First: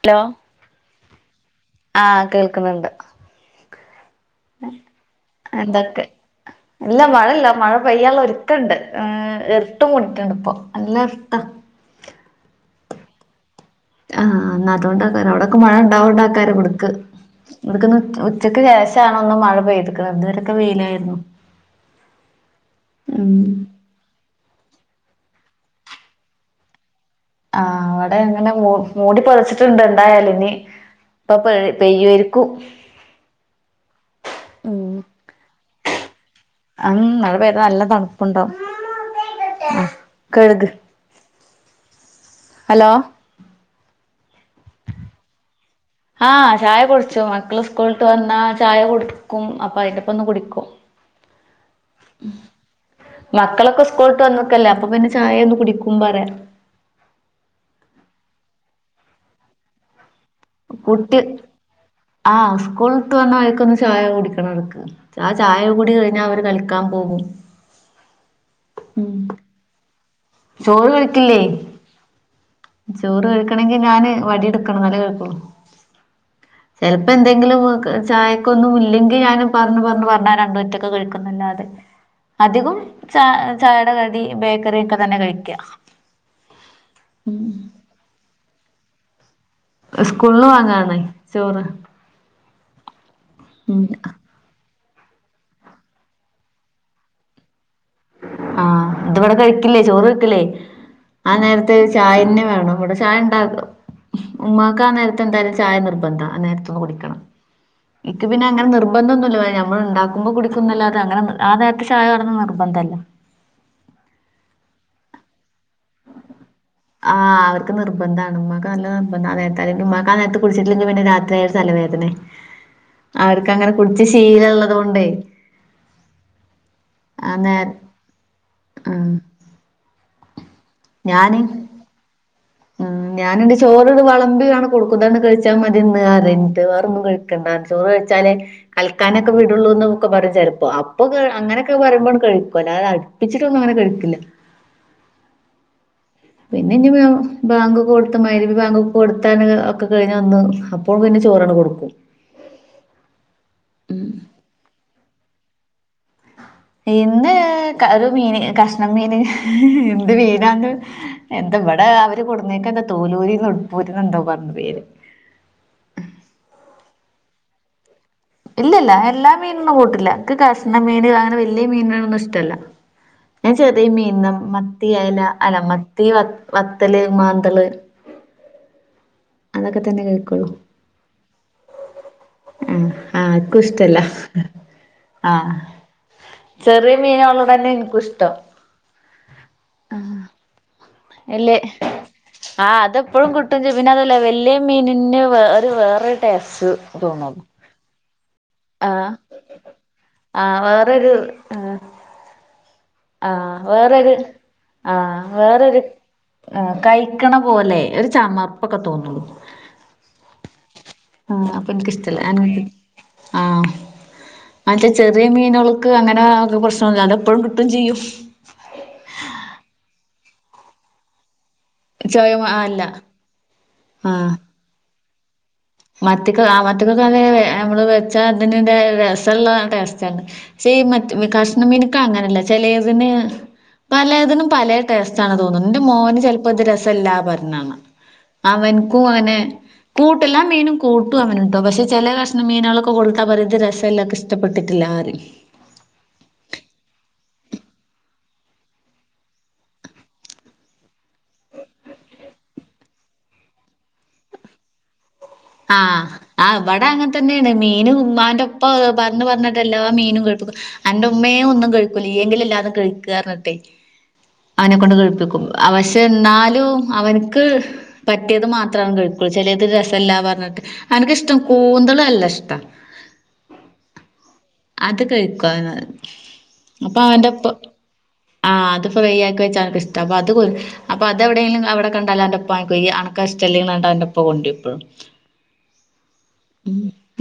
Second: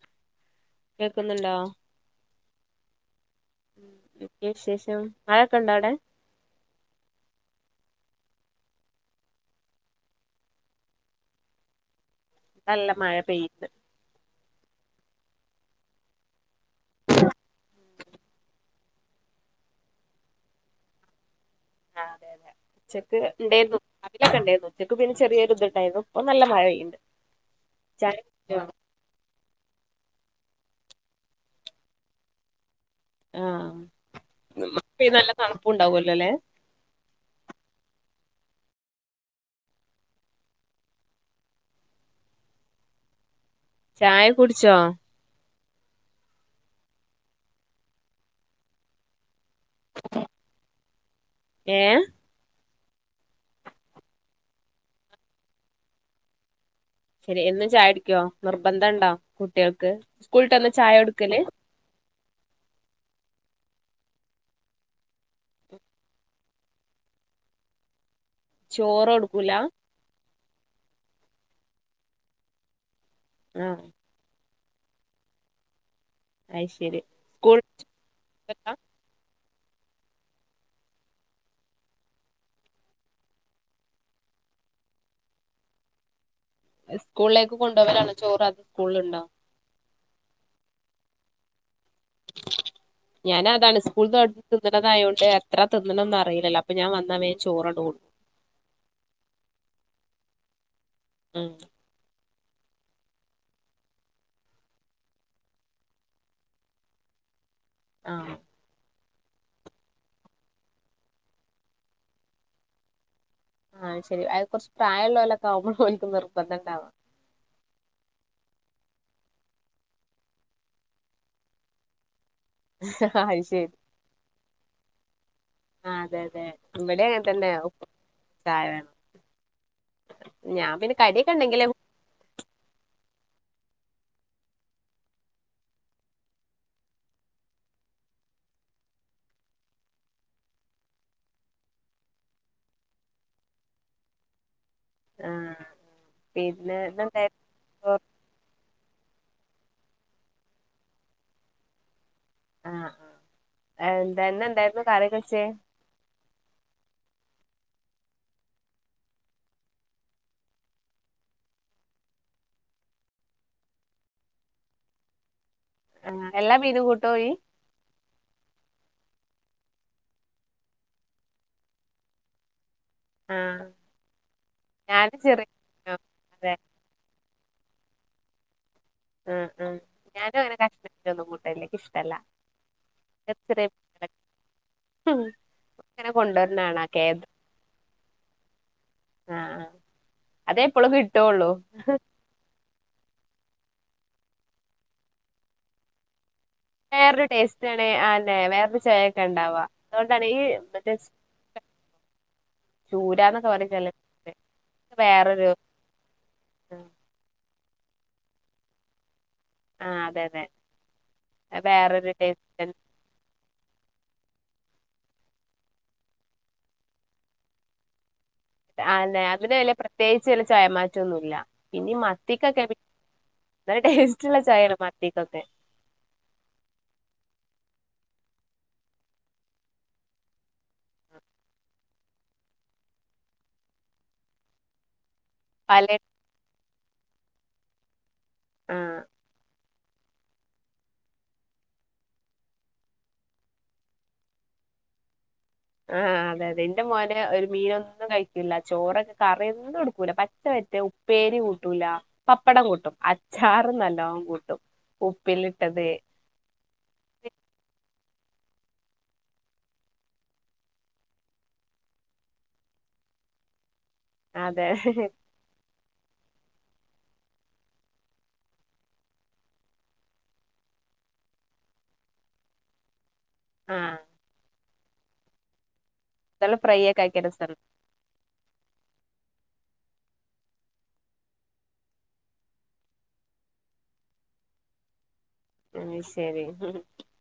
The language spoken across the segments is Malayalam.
ഹലോ കേക്ക്ന്നുണ്ടോ ആഹ് കേൾക്ക്ന്ന്ണ്ട് ന്തെക്കെ വിശേഷം മഴൊക്കെണ്ടവ്ടെ എന്തൊക്കെ ഇല്ല മഴല്ല മഴ പെയ്യാള്ള ഒരുക്കണ്ട് ഇർട്ട് മൂടീട്ട്ട്ടാണ് പ്പൊ നല്ല ഇർട്ടാ നല്ല മഴ പെയ്ത് ആഹ് ന്നാ അതോണ്ടാക്കാര ഔട്ക്കെ മഴ ഇണ്ടാവോണ്ടാക്കാരവ്ട്ക്ക് ഇവട്ക്ക്ന്ന് ഉച്ചക്ക് ശേഷ ഷാണൊന്ന് മഴ പെയ്ത്ക്ക്ണ് ഇത്‌ വരെക്കെ വെയിലായിര്ന്നു ആഹ് അതെ അതെ ഉച്ചക്ക് ണ്ടേര്ന്നു രാവിലൊക്കെണ്ടേര്ന്നു ഉച്ചക്ക് പിന്നെ ചെറ്യേരു ഇത്ണ്ടേര്ന്നു ഇപ്പം നല്ല മഴ പെയ്യ്ണ്ട് ആഹാ അവ്ടെ എങ്ങനെ മൂ മൂടി പൊതച്ച്ട്ട്ണ്ട്ന്തായാലുനി ഇപ്പൊ പെയ്യുവായിര്ക്കു ആഹ് [inaudible] മഴ പെയ്ത തണുപ്പൂണ്ടാവൊല്ലൊ ലെ ആഹ്മം മഴ പെയ്താ നല്ല തണുപ്പുണ്ടാവും [unintelligible] കഴുക് ഹലോ ചായ കുടിച്ചോ ആഹ് ചായ കുടിച്ചു മക്കള് സ്കൂളിട്ട് വന്നാ ചായ കൊടു ക്കും അപ്പൊ അതിന്റെപ്പൊങ്ങും കുടിക്കും ഏ മക്കളൊക്കെ സ്കൂളിട്ട് വന്നൊക്കല്ലേ അപ്പൊ പിന്നെ ചായ ഒന്ന് കുടിക്കുംമ്പറയാം ശരി എന്നും ചായടിക്കുവോ നിർബന്ധം ഉണ്ടോ കുട്ടികൾക്ക് സ്കൂൾ വിട്ട് വന്നാ ചായ കുട്ടി കൊടുക്കല് ആഹ സ്കൂളട്ട് വന്നാ അവക്കൊന്ന് ചായ കുടിക്കണം അവക്ക് ആഹ് ചായ കുടി കഴിഞ്ഞാ അവര് കളിക്കാൻ പോകും ചോറ് ഉം കോടുക്കൂല്ലാ ചോറ് കഴിക്കില്ലേ ചോറ് കഴിക്കണെങ്കി ആഹ് ഞാന് വടിയെടുക്കണം എന്നാലെ കഴിക്കു അത് ശരി ചിലപ്പോ സ്കൂൾ എന്തെങ്കിലുംമൊക്കെ ചായക്കൊന്നും ഇല്ലെങ്കി ഞാനും പറഞ്ഞ് പറഞ്ഞ് പറഞ്ഞ് രണ്ട് വറ്റൊക്കെ കഴിക്കുന്നല്ലാതെ അധികം ച ചായേടെ കടി ബേക്കറി ഒക്കെ തന്നെയാ കഴിക്കാ സ്കൂളിലേക്ക് കൊണ്ടുപോവാനാണ് ചോറ് അത് സ്കൂളിലുണ്ടാ സ്കൂളുന്നു വാങ്ങാണ് ചോറ് ഞാനാ ഉം അതാണ് സ്കൂളന്ന് തിന്നണതായോണ്ട് എത്ര തിന്നണന്ന് അറിയില്ലല്ലോ അപ്പ ഞാൻ വന്നാ വേം ചോറ് അങ്ങോട്ട് കോടുക്കും ആഹ് ഇത് ഇവിടെ കഴിക്കില്ലേ ചോറ് വെക്കില്ലേ ആഹ് ഉം നേരത്തെ ചായന്നെ വേണം ഇവിടെ ചായ ഉണ്ടാക്കു ഉം ഉമ്മാക്ക് ആഹ് നേരത്തെന്തായാലും ചായ നിർബന്ധാ നേരത്തൊന്ന് കുടിക്കണം എനിക്കു ആഹ് പിന്നെങ്ങനെ നിർ നിർബന്ധം ഒന്നുല്ല നമ്മൾ ഉണ്ടാക്കുമ്പോ കുടിക്കുന്നല്ലാതെ അങ്ങനെ ആഹ് നേരത്തെ ചായ വേണം എന്ന് നിർബന്ധല്ലാ ആഹ് ശരി അത് കുറച്ച് പ്രായമുള്ളോരിലൊക്കെ ആവുമ്പോ ഓനിക്ക് നിർബന്ധം ഉണ്ടാവാ ആഹ് അവർക്ക് നിർബന്ധാണ് ഉമ്മാക്ക് നല്ല നിർബന്ധാ ആഹ് നേരത്ത ഉമ്മാക്ക് ആന് നേരത്ത് കുടിച്ചിട്ടില്ലെങ്കിൽ പിന്നെ രാത്രിയ ഒരു തലവേദനയ അത് അവർക്ക്ങ്ങനെ ശരി കുടിച്ച് ശീലം ഉള്ളത് കൊണ്ടേ ആഹ് അതെ അതെ ഇവിടേ അങ്ങനെ ആ തന്നെ നേര ഉപ്പം ചായ വേണം ആഹ് ഞാൻ പിന്നെ കടിക്കെ ഞാന് ഉണ്ടെങ്കിലും ഉം ഞാനെന്റെ ചോറ് വെളമ്പിയാണ് കൊടുക്കുന്നതന്ന് കഴിച്ചാൽ മതിയന്ന് അതി വേറൊന്നും കഴ ക്കണ്ടാ ചോറ് വെച്ചാല് കൽക്കാനൊക്കെ വിടുള്ളൂന്ന് ഒക്കെ പറെം ചിലപ്പോ അപ്പൊ അങ്ങനെയൊക്കെ പറയുമ്പോ കഴിക്കുവല്ലാതെ പ്പിച്ചിട്ടൊന്നും അങ്ങനെ കഴിക്കില്ല ആഹ് പിന്നെ പിന്നെനി വേ ഇന്നെന്തായിരുന്നു ബാങ്കൊക്കെ കൊടുത്ത മൈരിവി ബാങ്കൊക്കെ കൊടുത്താ ഒക്കെ കഴിഞ്ഞ ഒന്ന് അപ്പോഴും പിന്നെ ചോറാണ് കൊടുക്കും ആഹ് ആഹ് എന്തന്നെ എന്തായിരുന്നു കറിയൊക്കെച്ചേ ഇന്ന് ഒരു മീന് കഷ്ണം മീന് എന്ത് മീനാന്ന് എന്താ ഇവിടെ അവര് കൊടുന്നേക്ക എന്താ തോലൂരിന്ന് ഉടുപ്പൂരിന്ന് എന്തോ പറഞ്ഞ് പേര് ആഹ് എല്ലാ മീനും കൂട്ടോയി ഇല്ല ഇല്ല എല്ലാ മീനൊന്നും കൂട്ടില്ല നിക്ക് കഷ്ണം മീന് അങ്ങനെ വലിയ മീനുകളൊന്നും ഇഷ്ടല്ല ഞാൻ ആഹ് ചെറിയ മീന് മത്തിയ ഞാന് അയല ചെറിയ അല്ലാ മീനോ മത്തി വ അതെ വത്തല് മാന്തള് ആഹ് ആഹ് അതൊക്കെ തന്നെ ഞാനും കഴിക്കുള്ളൂ അങ്ങനെ കഷ്ണം മിനോന്നും കൂട്ടലില്ല ഇഷ്ടമല്ല ആഹ് ആഹ് ആക്കും ഇഷ്ടല്ല ആഹ് അങ്ങനെ കൊണ്ടുവരണാണാ ചെറിയ കേദ് മീനള്ളു ന്നെ എനിക്കും ഇഷ്ടം ആഹ് അതേ എപ്പോളും കിട്ടുവുള്ളൂ അഹ് ആഹ് അതെപ്പോഴും കിട്ടും പിന്നെ അതല്ലേ വലിയ മീനിന് വേ ഒരു വേറൊരു ടേസ്റ്റ് വേറൊരു തോന്നും ടേസ്റ്റ് ആണ്‌ അല്ലെ വേറെ ആ ചൊവെക്കെ ഉണ്ടാവാ അതുകൊണ്ടാണ് ഈ ആ മറ്റേ വേറൊരു [unintelligible] ആ ചൂരാന്നൊക്കെ ആഹ് പറയും ചെലര് വേറരു ആഹ് വേറൊരു വേറരു ആഹ് കൈ കാണ പോലെ ഒരു ചമർപ്പൊക്കെ തോന്നളു ആഹ് അതെ അതെ ആഹ് അപ്പൊ എനിക്ക് വേറൊരു ഇഷ്ടല്ല അ ടേസ്റ്റ് ആഹ് മറ്റേ ചെറിയ മീനുകൾക്ക് അങ്ങനെ ഒക്കെ പ്രശ്നല്ല അതെപ്പോഴും കിട്ടം ചെയ്യും അതെ അതിന് വല്ല പ്രത്യേകിച്ച് വല്ല ചായമാറ്റം ഒന്നുമില്ല പിന്നെ ചോയ മത്തിക്കൊക്കെ അല്ല ന ടേസ്റ്റ്ള്ള ചായല്ല മത്തിക്കൊക്കെ മത്തിക്ക മത്തിക്കൊക്ക നമ്മള് വെച്ചാ അതിറെ രസമുള്ള ടസ്റ്റാണ് ശ മറ്റ കഷ്ണ മീനക്കൾ അങ്ങനെയല്ല ചെലതിന് പലതിനും പല ടേസ്റ്റ ആണ് തോന്നു ഇന്റെ പല മോന് ചെൽപ്പോ ഇത് രസം ഇല്ലാ പറഞ്ഞാ ണ ആഹ് അവൻക്കും ങ്ങനെ കൂട്ടല്ലാം മീനും കൂട്ടും അവനു ട്ടോ പക്ഷെ ചെലെ കഷ്ണം മീനോളൊക്കെ കൊടുത്താ പറിം ഇത് രസം ല്ലാ ഇൻക്ക് ഇഷ്ടപെട്ടിട്ടില്ലാ റിം ആഹ് അതെ അതെ ഇന്റെ മോന്റെ ഒരു മീനൊന്നും കഴിക്കൂല്ല ചോറൊക്കെ കറിയൊന്നും ടുക്കൂല പറ്റ പറ്റേ ഉ ഉപേരി കൂട്ടൂല പപ്പടം കൂട്ടും അച്ചാറ് നല്ലോം കൂട്ടും ഉപ്പിലി ആഹ് ആഹ് ഇവിടെ അങ്ങന് തന്നെയാണ് മീന് ഇമ്മാന്റെ ഒപ്പ പറ്ഞ്ഞ് പറ്ഞ്ഞ് ട്ടല്ലാം മീനും കയ്പ്പിക്കും അന്റെ ഉമ്മേ ഒന്നും കഴിക്കൂല്ല ഇയ്യ ങ്കിലും എല്ലാതും കഴിക്ക് റ്ഞ്ഞ്ട്ട് അതെ അവനെ കൊണ്ട് കഴിപ്പിക്കും അപക്ഷെ ന്നാലും അവന്ക്ക് പറ്റിയത് മാത്രാണ് കഴിക്കുള്ളൂ ചെലെത് രസല്ലാ പറഞ്ഞിട്ട് അവന്ക്ക് ഇഷ്ടം കൂന്തള് അല്ല ഇഷ്ടം ആ ഹ് അത് കഴിക്കുവൻ നല്ല ഫ്രൈ അപ്പ ഒക്കെ ആക്കിയ അവന്റെ പ്പ രസണ്ട് ആഹ് അത് ഫ്രൈ ആക്കി വെച്ചാലൊക്കെ ഇഷ്ടം അപ്പംഅത് അപ്പൊ അതെവിടെലും അവിടെ കണ്ടാ അവന്റെപ്പ വാങ്ങിക്ക് ഇയ്യ് അൻ കഹ് ഇഷ്ടല്ലേ ന്ന റ്ഞ്ഞ്ട്ട് അവന്റെ ഇപ്പ കൊണ്ടരും എപ്പഴും അത് ശരി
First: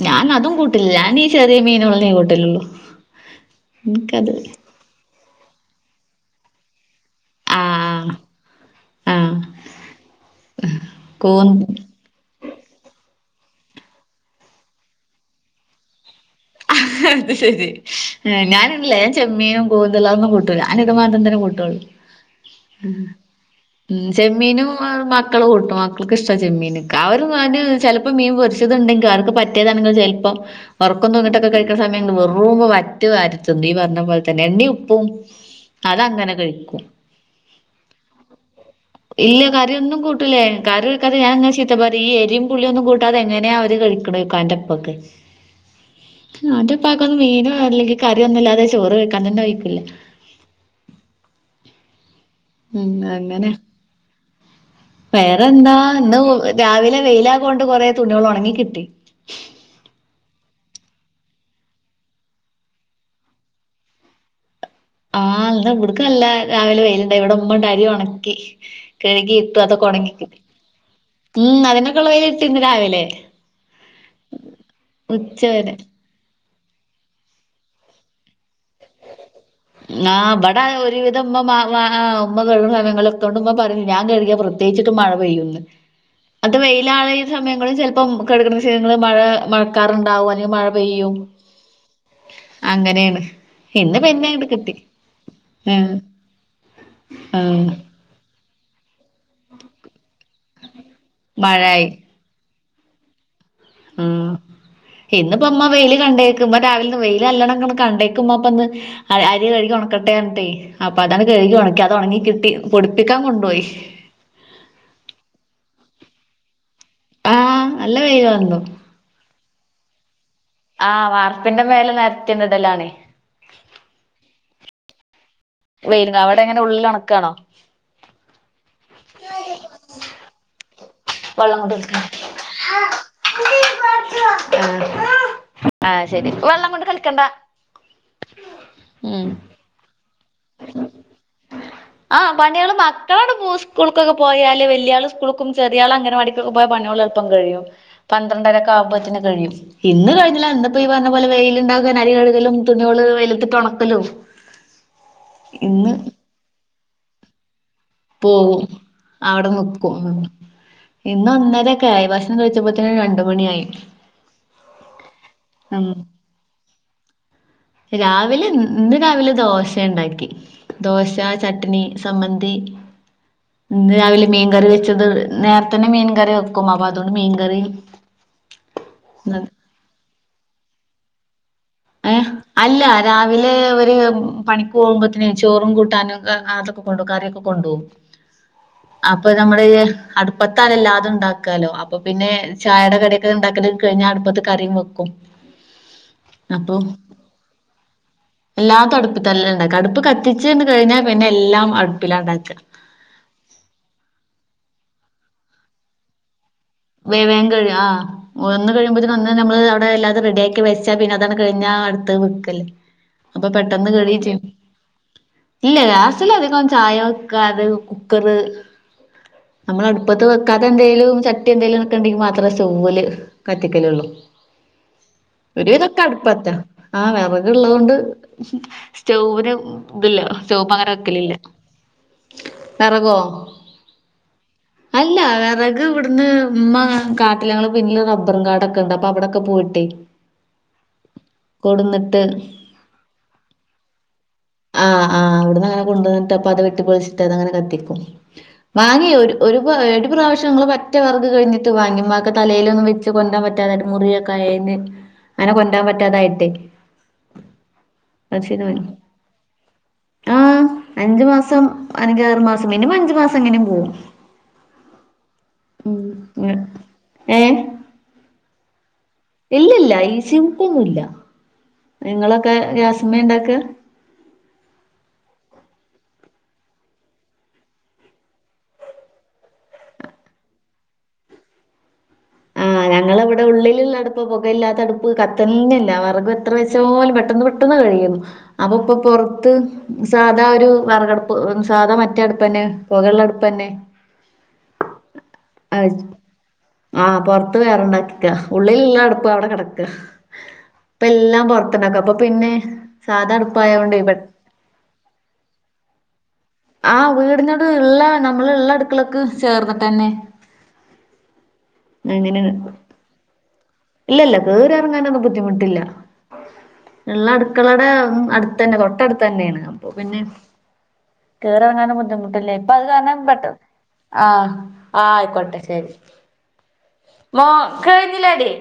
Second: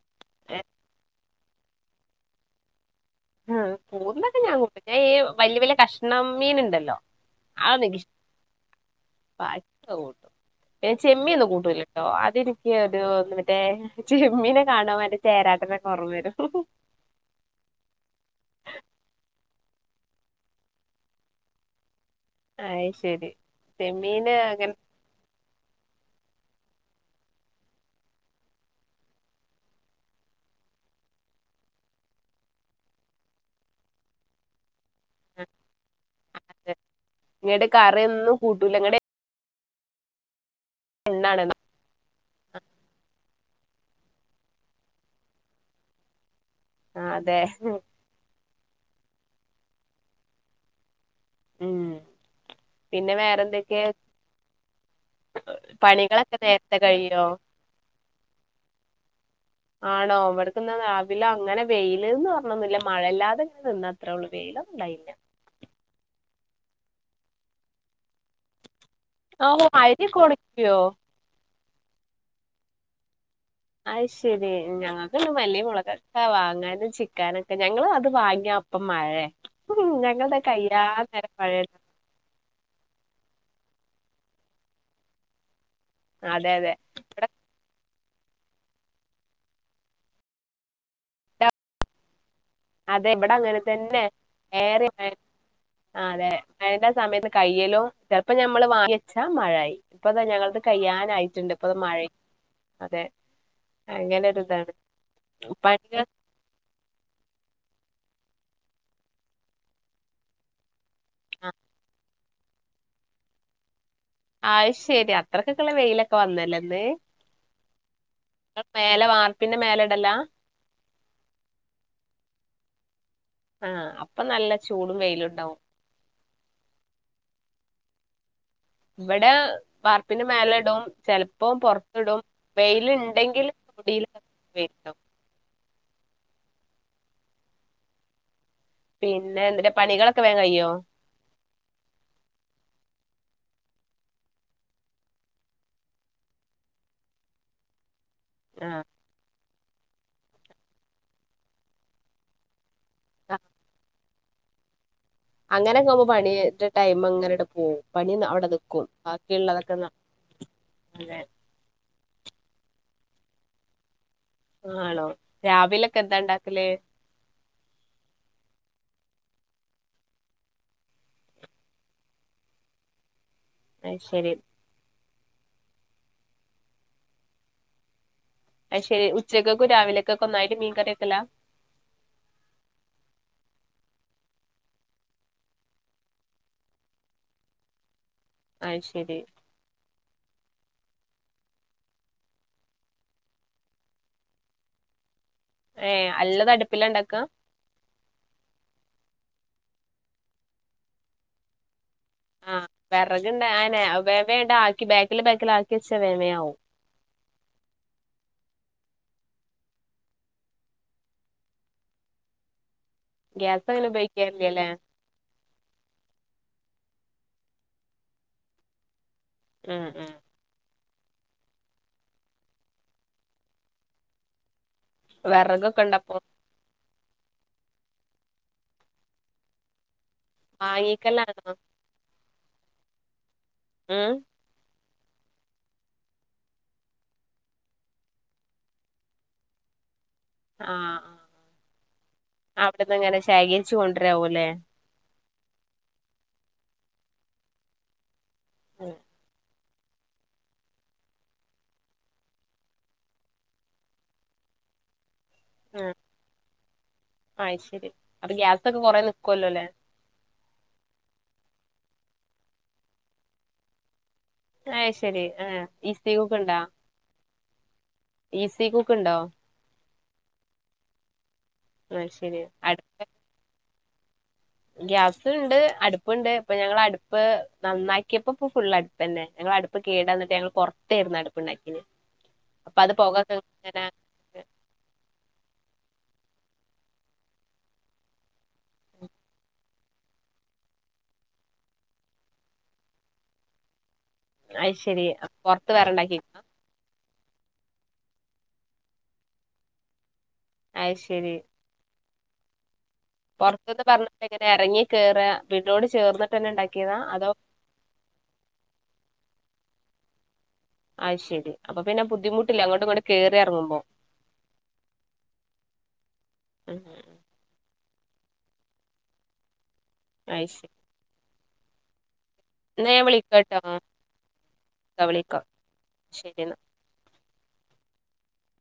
ഞാൻ അതും കൂട്ടില്ല ഞാൻ ഈ ചെറിയ മീനെള്ള ന്നെകൂട്ടലെള്ളു ഉം കൂന്തൊക്കെ ഞാൻ കൂട്ടിച്ച ഈ വല്യയ വല്യയ കഷ്ണം മീൻ ഇണ്ടല്ലോ ആ ഒന്നും ഇൻക്കിഷ് ആഹ് ആഹ് പ കൂട്ടും പിന്നെ ചെമ്മിയൊന്നും കൂന്തൽ കൂട്ടൂല്ല അതെനിക്ക് ഒരു മറ്റേ ചെമ്മീനെ കാണാൻ മറ്റെ ചേരാട്ട നൊകൊർമ വരും അത് ശരി ഞാനില്ലേ ൻ ചെമ്മീനും കൂന്തള് അതൊന്നും കൂട്ടൂല അനി ഇത് മാത്രം തന്നെ കൂട്ടൊള്ളൂ അത് ശരി ചെമ്മീന് ചെമ്മീനും അങ്ങനെ മ ക്കൾ കൂട്ടും മക്കൾക്ക് ഇഷ്ടാ ചെമ്മീന് അവർ [unintelligible] ചിലപ്പോം മീൻ പൊരിച്ചത് ഉണ്ടെങ്കിൽ അവർക്ക് പറ്റിയതാണെങ്കിൽ ചിലപ്പോം ഉറക്കൊന്നും തൂങ്ങിട്ടൊക്കെ കഴിക്ക്ണ സമയ വെറും വറ്റു വരിത്തിന്ന് ഈ പറഞ്ഞ പോലെ തന്നെ എണ്ണീ ഉപ്പും അതങ്ങനെ ആ അതെ കഴിക്കും നിങ്ങട്ട് കറി ഒന്നും കൂട്ടൂലങ്ങട്ട് ഇല്ല കറിയൊന്നും കൂട്ടൂല്ലെ കറിയ്ട്ക്കാതെ ഞാൻങ്ങനെ ചീ ത്ത പറീം ഈ എരി പുള്ളിയൊന്നും കൂട്ടാതെങ്ങനെയാ അവര് കഴിക്ക്ണോയ്ക്കും ന്റെ പ്പൊക്കെ ഓന്റെ പ്പാ ആ കൊന്നും അതെ മീനോ അല്ലെങ്കി കറിയൊന്നും ഇല്ലാതെ ചോറ് കയിക്കാൻന് തന്നെ വഴ്ക്കില്ല ഉം ഉം പിന്നെ അങ്ങനെ വേറെന്തൊക്കെയ വേറെന്താ ഇന്ന് നേരത്തെ രാവിലെ കഴിയോ വെയിലാ കൊണ്ട് കൊറെ തുണികൾ ഒണങ്ങി കിട്ടി ഉ [inaudible] ആണോ ഇവട്ക്ക്ന്നാ രാവിലെ അങ്ങനെ വെയ്ൽ ന്ന് പറ്ഞ്ഞൊന്നില്ല മഴയില്ലാതെങ്ങനെ നിന്ന അത്രേ ള്ളൂ വെയിലന്നും ണ്ടായില്ല ആഹ് ന്ന് ഇവിട്ക്ക്ല്ല രാവിലെ വെയിലുണ്ടായി ഇവിടെ ഇമ്മ ണ്ട് അരി ഒണക്കി കഴുകി ഓ ഇട്ടു അതൊക്കെ അരിയൊക്കെ ഒണങ്ങിക്കിട്ടി ഒണക്കിയോ ഉം അതിനൊക്കെള്ള വെയ്ല് കിട്ടി ഇന്ന് രാവിലെ അഹ് ശരി ഞങ്ങക്ക്ണ്ട് മല്ലി ഉച്ചവരെ മുളക് ഒക്കെ വാങ്ങാനും ചിക്കാ നൊക്കെ ഞങ്ങള് അത് വാങ്ങിയ അപ്പം മഴയെ ഉം ഞങ്ങൾത് അഹ് ഇവിടെ കയ്യാ ഒരുവിധം നേരം ഉമ്മ മാ മഴെയ്താ മാ ആഹ് ഉമ്മ [unintelligible] തൊണ്ട് ഉമ്മ പറഞ്ഞു ഞാൻ കഴിയാ പ്രത്യേകിച്ചിട്ട് മഴ പെയ്യന്ന് അതെ അത് അതെ വെയിലായി ഇവിടെ സമയങ്ങളിൽ ചെൽപ്പം [unintelligible] മഴ മഴക്കാറുണ്ടാവും അല്ലെങ്കിൽ മഴ പെയ്യും അതെ അങ്ങനെയാണ് ഇവിടെ അങ്ങനെ ഇന്ന് തന്നെ പിന്നെ അങ്ങട് കിട്ടി ഏറെ ആഹ് ആ അതെ മഴന്റെ സമയത്ത് ആഹ് കയ്യലും ഇപ്പം ഞമ്മള് വാങ്ങി വച്ചാ മഴായി ഇപ്പ താ ഞങ്ങള്ത് കയ്യാനായിട്ടുണ്ട് ഇപ്പത് മഴയായി മഴിം അതെ അങ്ങനെ ഉം ഒരു ഇതാണ് ഇന്നിപ്പം മ്മ വെയില് പണികൾ കണ്ടേ ക്ക്മ്മ രാവിലെന്ന് വെയില് നല്ലോണംങ്ങ കണ്ടേക്കുമ്പ അപ്പൊ ഒന്ന് അരി കഴുകി ഉണക്കട്ടെ റ്ഞ്ഞ്ട്ടേ അപ്പ അതാണ് ആ കഴുകി ഒണക്കി അത് ഒണങ്ങി കിട്ടി പൊടിപ്പികാൻ കൊണ്ടോയി അഹ് ശെരി അത്രക്കൊക്കെള്ള വെയിലൊക്കെ വന്നല്ലേ ഇന്ന് ആഹ് നല്ല വെയില് വന്നു ങ്ങല വാർപ്പിന്റെ മേലേ ഇടലാ ആഹ് വാർപ്പിന്റെ മേലെ നിരത്തിണ്ട് ടലാണ് ആ അപ്പൊ നല്ല ചൂടും വെയിലും ഉണ്ടാവും വരുന്ന അവിടെ എങ്ങനെ ഉള്ളിൽ ഉണക്കാ ണോ ഇവിടെ വാർപ്പിന്റെ മേലെ ഇടും ചിലപ്പോ വെള്ളം കൊണ്ട് കളിക്കാൻ പൊറത്തിടും വെയിൽ ഉണ്ടെങ്കിൽ [unintelligible] ആഹ ശെരി വെള്ളം കൊണ്ട് കളിക്കണ്ട ഉം പിന്നെ എ തിൻ്റെ പണികളൊക്കെ വേഗം കയ്യോ ആഹ് പണികള് മക്കളോട് സ്കൂൾക്കൊക്കെ പോയാല് വലിയാള് സ്കൂൾക്കും ചെറിയാള അംഗനവാടിക്കും പോയ പണികളെ ളുപ്പം കഴിയും ആ പന്ത്രണ്ടരക്കെ ആവുമ്പത്തേന് കഴിയും ഇന്ന് കഴിഞ്ഞില്ല ഇന്നിപ്പോ ഈ പറഞ്ഞ പോലെ വെയിലുണ്ടകാൻ അരി കഴുകലും തുണി ള് ആ, വെയിലത്തിട്ട് ഉണക്ക ലും അങ്ങനെക്കെ കുമ്പോ പണി ടൈം അങ്ങനെൊക്കെ പോകും പോകും അവിടെ ന- നിക്കും അതെ ഇന്ന് ഒന്നര യി ഭക്ഷണംകഴിച്ചപ്പോ തന്നെ രണ്ട് മണിയായി ആ ആണോ ഉം രാവിലൊക്കെ എന്താ ഉണ്ടാക്കല് രാവിലെ ഇന്ന് രാവിലെ ദോശ ഉണ്ടാക്കി ദോശ ചട്നി സംമ്മന്തി ഇന്ന് അത് രാവിലെ ശരി മീൻകറി വെച്ചത് നേരത്ത തന്നെ മീൻകറി വെക്കും അപ്പ അതുകൊണ്ട് മീൻകറി അയ് ശരി ഉച്ചക്കക്കെ രാവിലക്കൊക്കെ ഒന്നായിട്ട് മീൻ കറി വെക്കല ഏഹ് അല്ല രാവിലെ ഒരു പണിക്ക് പോകുമ്പോത്തനേ ചോറും കൂട്ടാനും ഒക്കെ അതൊക്കെ കൊണ്ടുപോകും കറിയൊക്കെ കൊണ്ടുപോകും അയ് ശരി നമ്മള് അടുപ്പത്താണ് എ ല്ലാത ണ്ടാക്കാലോ അപ്പൊ പിന്നെ ചായയുടെ കടിയൊക്കെ ണ്ടാക്കല് കഴിഞ്ഞാ അടുപ്പത്ത് കറിയും വെക്കും ഏ അല്ലത് അടുപ്പില ണ്ടാക്ക എല്ലാത്ത അടുപ്പിൽ തല്ലാം ഉണ്ടാക്ക അടുപ്പ് കത്തിച്ച് കഴിഞ്ഞാ പിന്നെ എല്ലാം അടുപ്പിലാണ്ടാക്ക ആഹ് വിറകുണ്ട ആനെ വേം വേം ണ്ട ആക്കി ബാക്കിൽ ബാക്കിൽ ആക്കി വച്ച വേമയാവും വേ വേഗം കഴിയും ഒന്ന് കഴിയുമ്പോത്തേ നം വന്ന് നമ്മള് അവിടെ എല്ലാതെ റെഡിയാക്കി വെച്ച പിന്നെ അതാണ് കഴിഞ്ഞാ അടുത്ത് വെക്കല് അപ്പൊ ഗ്യാസ് അങ്ങനെ പെട്ടന്ന് കഴിയും ചെയ്യും ഉപയോഗിക്കാറില്ലല്ലേ ഇല്ല ഗ്യാസില അധികം ചായ വെക്കാത കുക്കറ് നമ്മൾ ഉം ഉം അടുപ്പത്ത് വെക്കാതെ എന്തേലും ചട്ടി എന്തേലും ക്കണ്ടെങ്കിൽ മാത്രേ സ്റ്റൗവ്വല് കത്തിക്കലള്ളൂ വിറകൊക്കെ ഒരുവിതൊക്കെ ഉണ്ടപ്പൊ അടുപ്പത്താ ആഹ് വിറക് ഉള്ളത് കൊണ്ട് സ്റ്റൗവിന് ഇതില്ല സ്റ്റവ്വ് അങ്ങനെ വെക്കലില്ല വാങ്ങിക്കലാണോ വെറകോ ഉം അല്ല വിറക് ഇവിടു ഇന്ന് ഉമ്മ കാട്ടില ഞങ്ങള്പിന്നില് റബ്ബറും കാടൊക്കെ ഉണ്ട് അപ്പൊ അവിടെക്കെ പോയിട്ടേ ആ കൊടുന്നിട്ട് ആ അവിടന്ന് അങ്ങനെ ശേഖരിച്ച കൊണ്ടരാവൂല്ലേ ആ ആ അവിടുന്ന് അങ്ങനെ കൊണ്ടുവന്നിട്ട്പ്പ അത് വെട്ടി പൊളിച്ചിട്ട് അത് അങ്ങനെ കത്തിക്കും വാങ്ങിയ ഒരു ഇ ഒരു പ്രാവശ്യംങ്ങങ്ങള് പറ്റ വെറക് കഴിഞ്ഞട്ട് വാങ്ങി മ്മാക്ക്തലയിലൊന്നും വെച്ച് കൊണ്ടരാൻ പറ്റാത മുറിയെ കഴന്ന് അങ്ങനെ കൊണ്ടരാ ൻ ആഹ് പറ്റാതായിട്ടെ കൊല്ലൊല്ലേ ആഹ് അഞ്ച് മാസം അഞ്ചാറ് മാസം മിനിമം അഞ്ച് മാസം എങ്ങനെം പോവും അയ് ശെരി ആഹ് ഉം ഈസീ കുക്ക് ണ്ടാ ഉം ഏഹ് ഈസീ കുക്ക് ണ്ടോ ഇല്ല ല്ല ഈസീ കുക്ക്ന്നുംല്ല അത് ശരി നിങ്ങളൊക്കെ അടു ഗ്യാസിമ്മെ ണ്ടാക്കാ ഗ്യാസ്ണ്ട് അടപ്പ്ണ്ട് ഇപ്പൊ ഞങ്ങള് അട്പ്പ് നന്നാക്കിയപ്പം പ്പം ഫുള്ള് അട്പ്പ് തന്നെ ഞങ്ങള് അട്പ്പ് കേടാന്നിട്ട് ഞങ്ങള് പുറത്തെരുന്നു അടുപ്പ് ണ്ടാക്കിനി ആഹ് ഞങ്ങള് വടെ ഉള്ളില് ള്ള അട് ഇപ്പോ പൊകയില്ലാത്ത അടുപ്പ് കത്ത്ൺ ന്നില്ല വെറക് എത്ര വെച്ചാലും പെട്ടെന്ന് പെട്ടെന്ന് കഴിയുന്നു അപ്പോ ഇപ്പോ പൊറത്ത് സാധാ ഒരൂ വെറകടുപ്പ് സാധാ മറ്റേ അട്പ്പന്നെ പൊകള്ള അട്പ്പന്നെ അയ് ശെരി പൊർത്ത് വേറെണ്ടാക്കി [unintelligible] ആഹ് പൊർത്ത് വേറെണ്ടാക്കിക്കാ ഉള്ളിലിള്ള അട്പ്പ് അവടെ കെടക്കാ അത് ഇപ്പ ശെരി എല്ലാം പൊർത്ത്ണ്ടാക്കാ അപ്പോ പിന്നെ സാധാ പൊറത്ത്ന്ന് അട്പ്പായോണ്ടെ പെ പറഞ്ഞിട്ട് എങ്ങനെ എറങ്ങി കേറാ വീട്ടോട് ചേർന്നിട്ട്ന്നെണ്ടാക്കി ആഹ് വീടിനോട് ള്ളാ നമ്മള് ള്ള അട്ക്കളക്ക് ചേർന്നിട്ടന്നെ അയ്ശെരി അപ്പ പിന്നെ ബുദ്ധിമുട്ടില്ല അങ്ങോട്ടും ഇങ്ങോട്ടും കേറി എറങ്ങുമ്പോ ഇല്ല ല്ല കേറി എറങ്ങാനൊന്നും ബുദ്ധിമുട്ടില്ല [unintelligible] ക്കളെടെ അട്ത്തന്നെ തൊട്ടട്ത്തന്നെണ് അപ്പോ പിന്നെ അത് ശെരി കേറി എറങ്ങാന്നും ബുദ്ധിമുട്ടില്ലേ പ്പത് എന്നാ ഞാൻ കാര്ണം പെട്ടോ വിളിക്കാട്ടോ ആഹ് ആഹ് വിളിക്കാം ആയിക്കോട്ടെ ശെരി മോക്ക് [unintelligible] ഞ്ഞില്ല ഡീ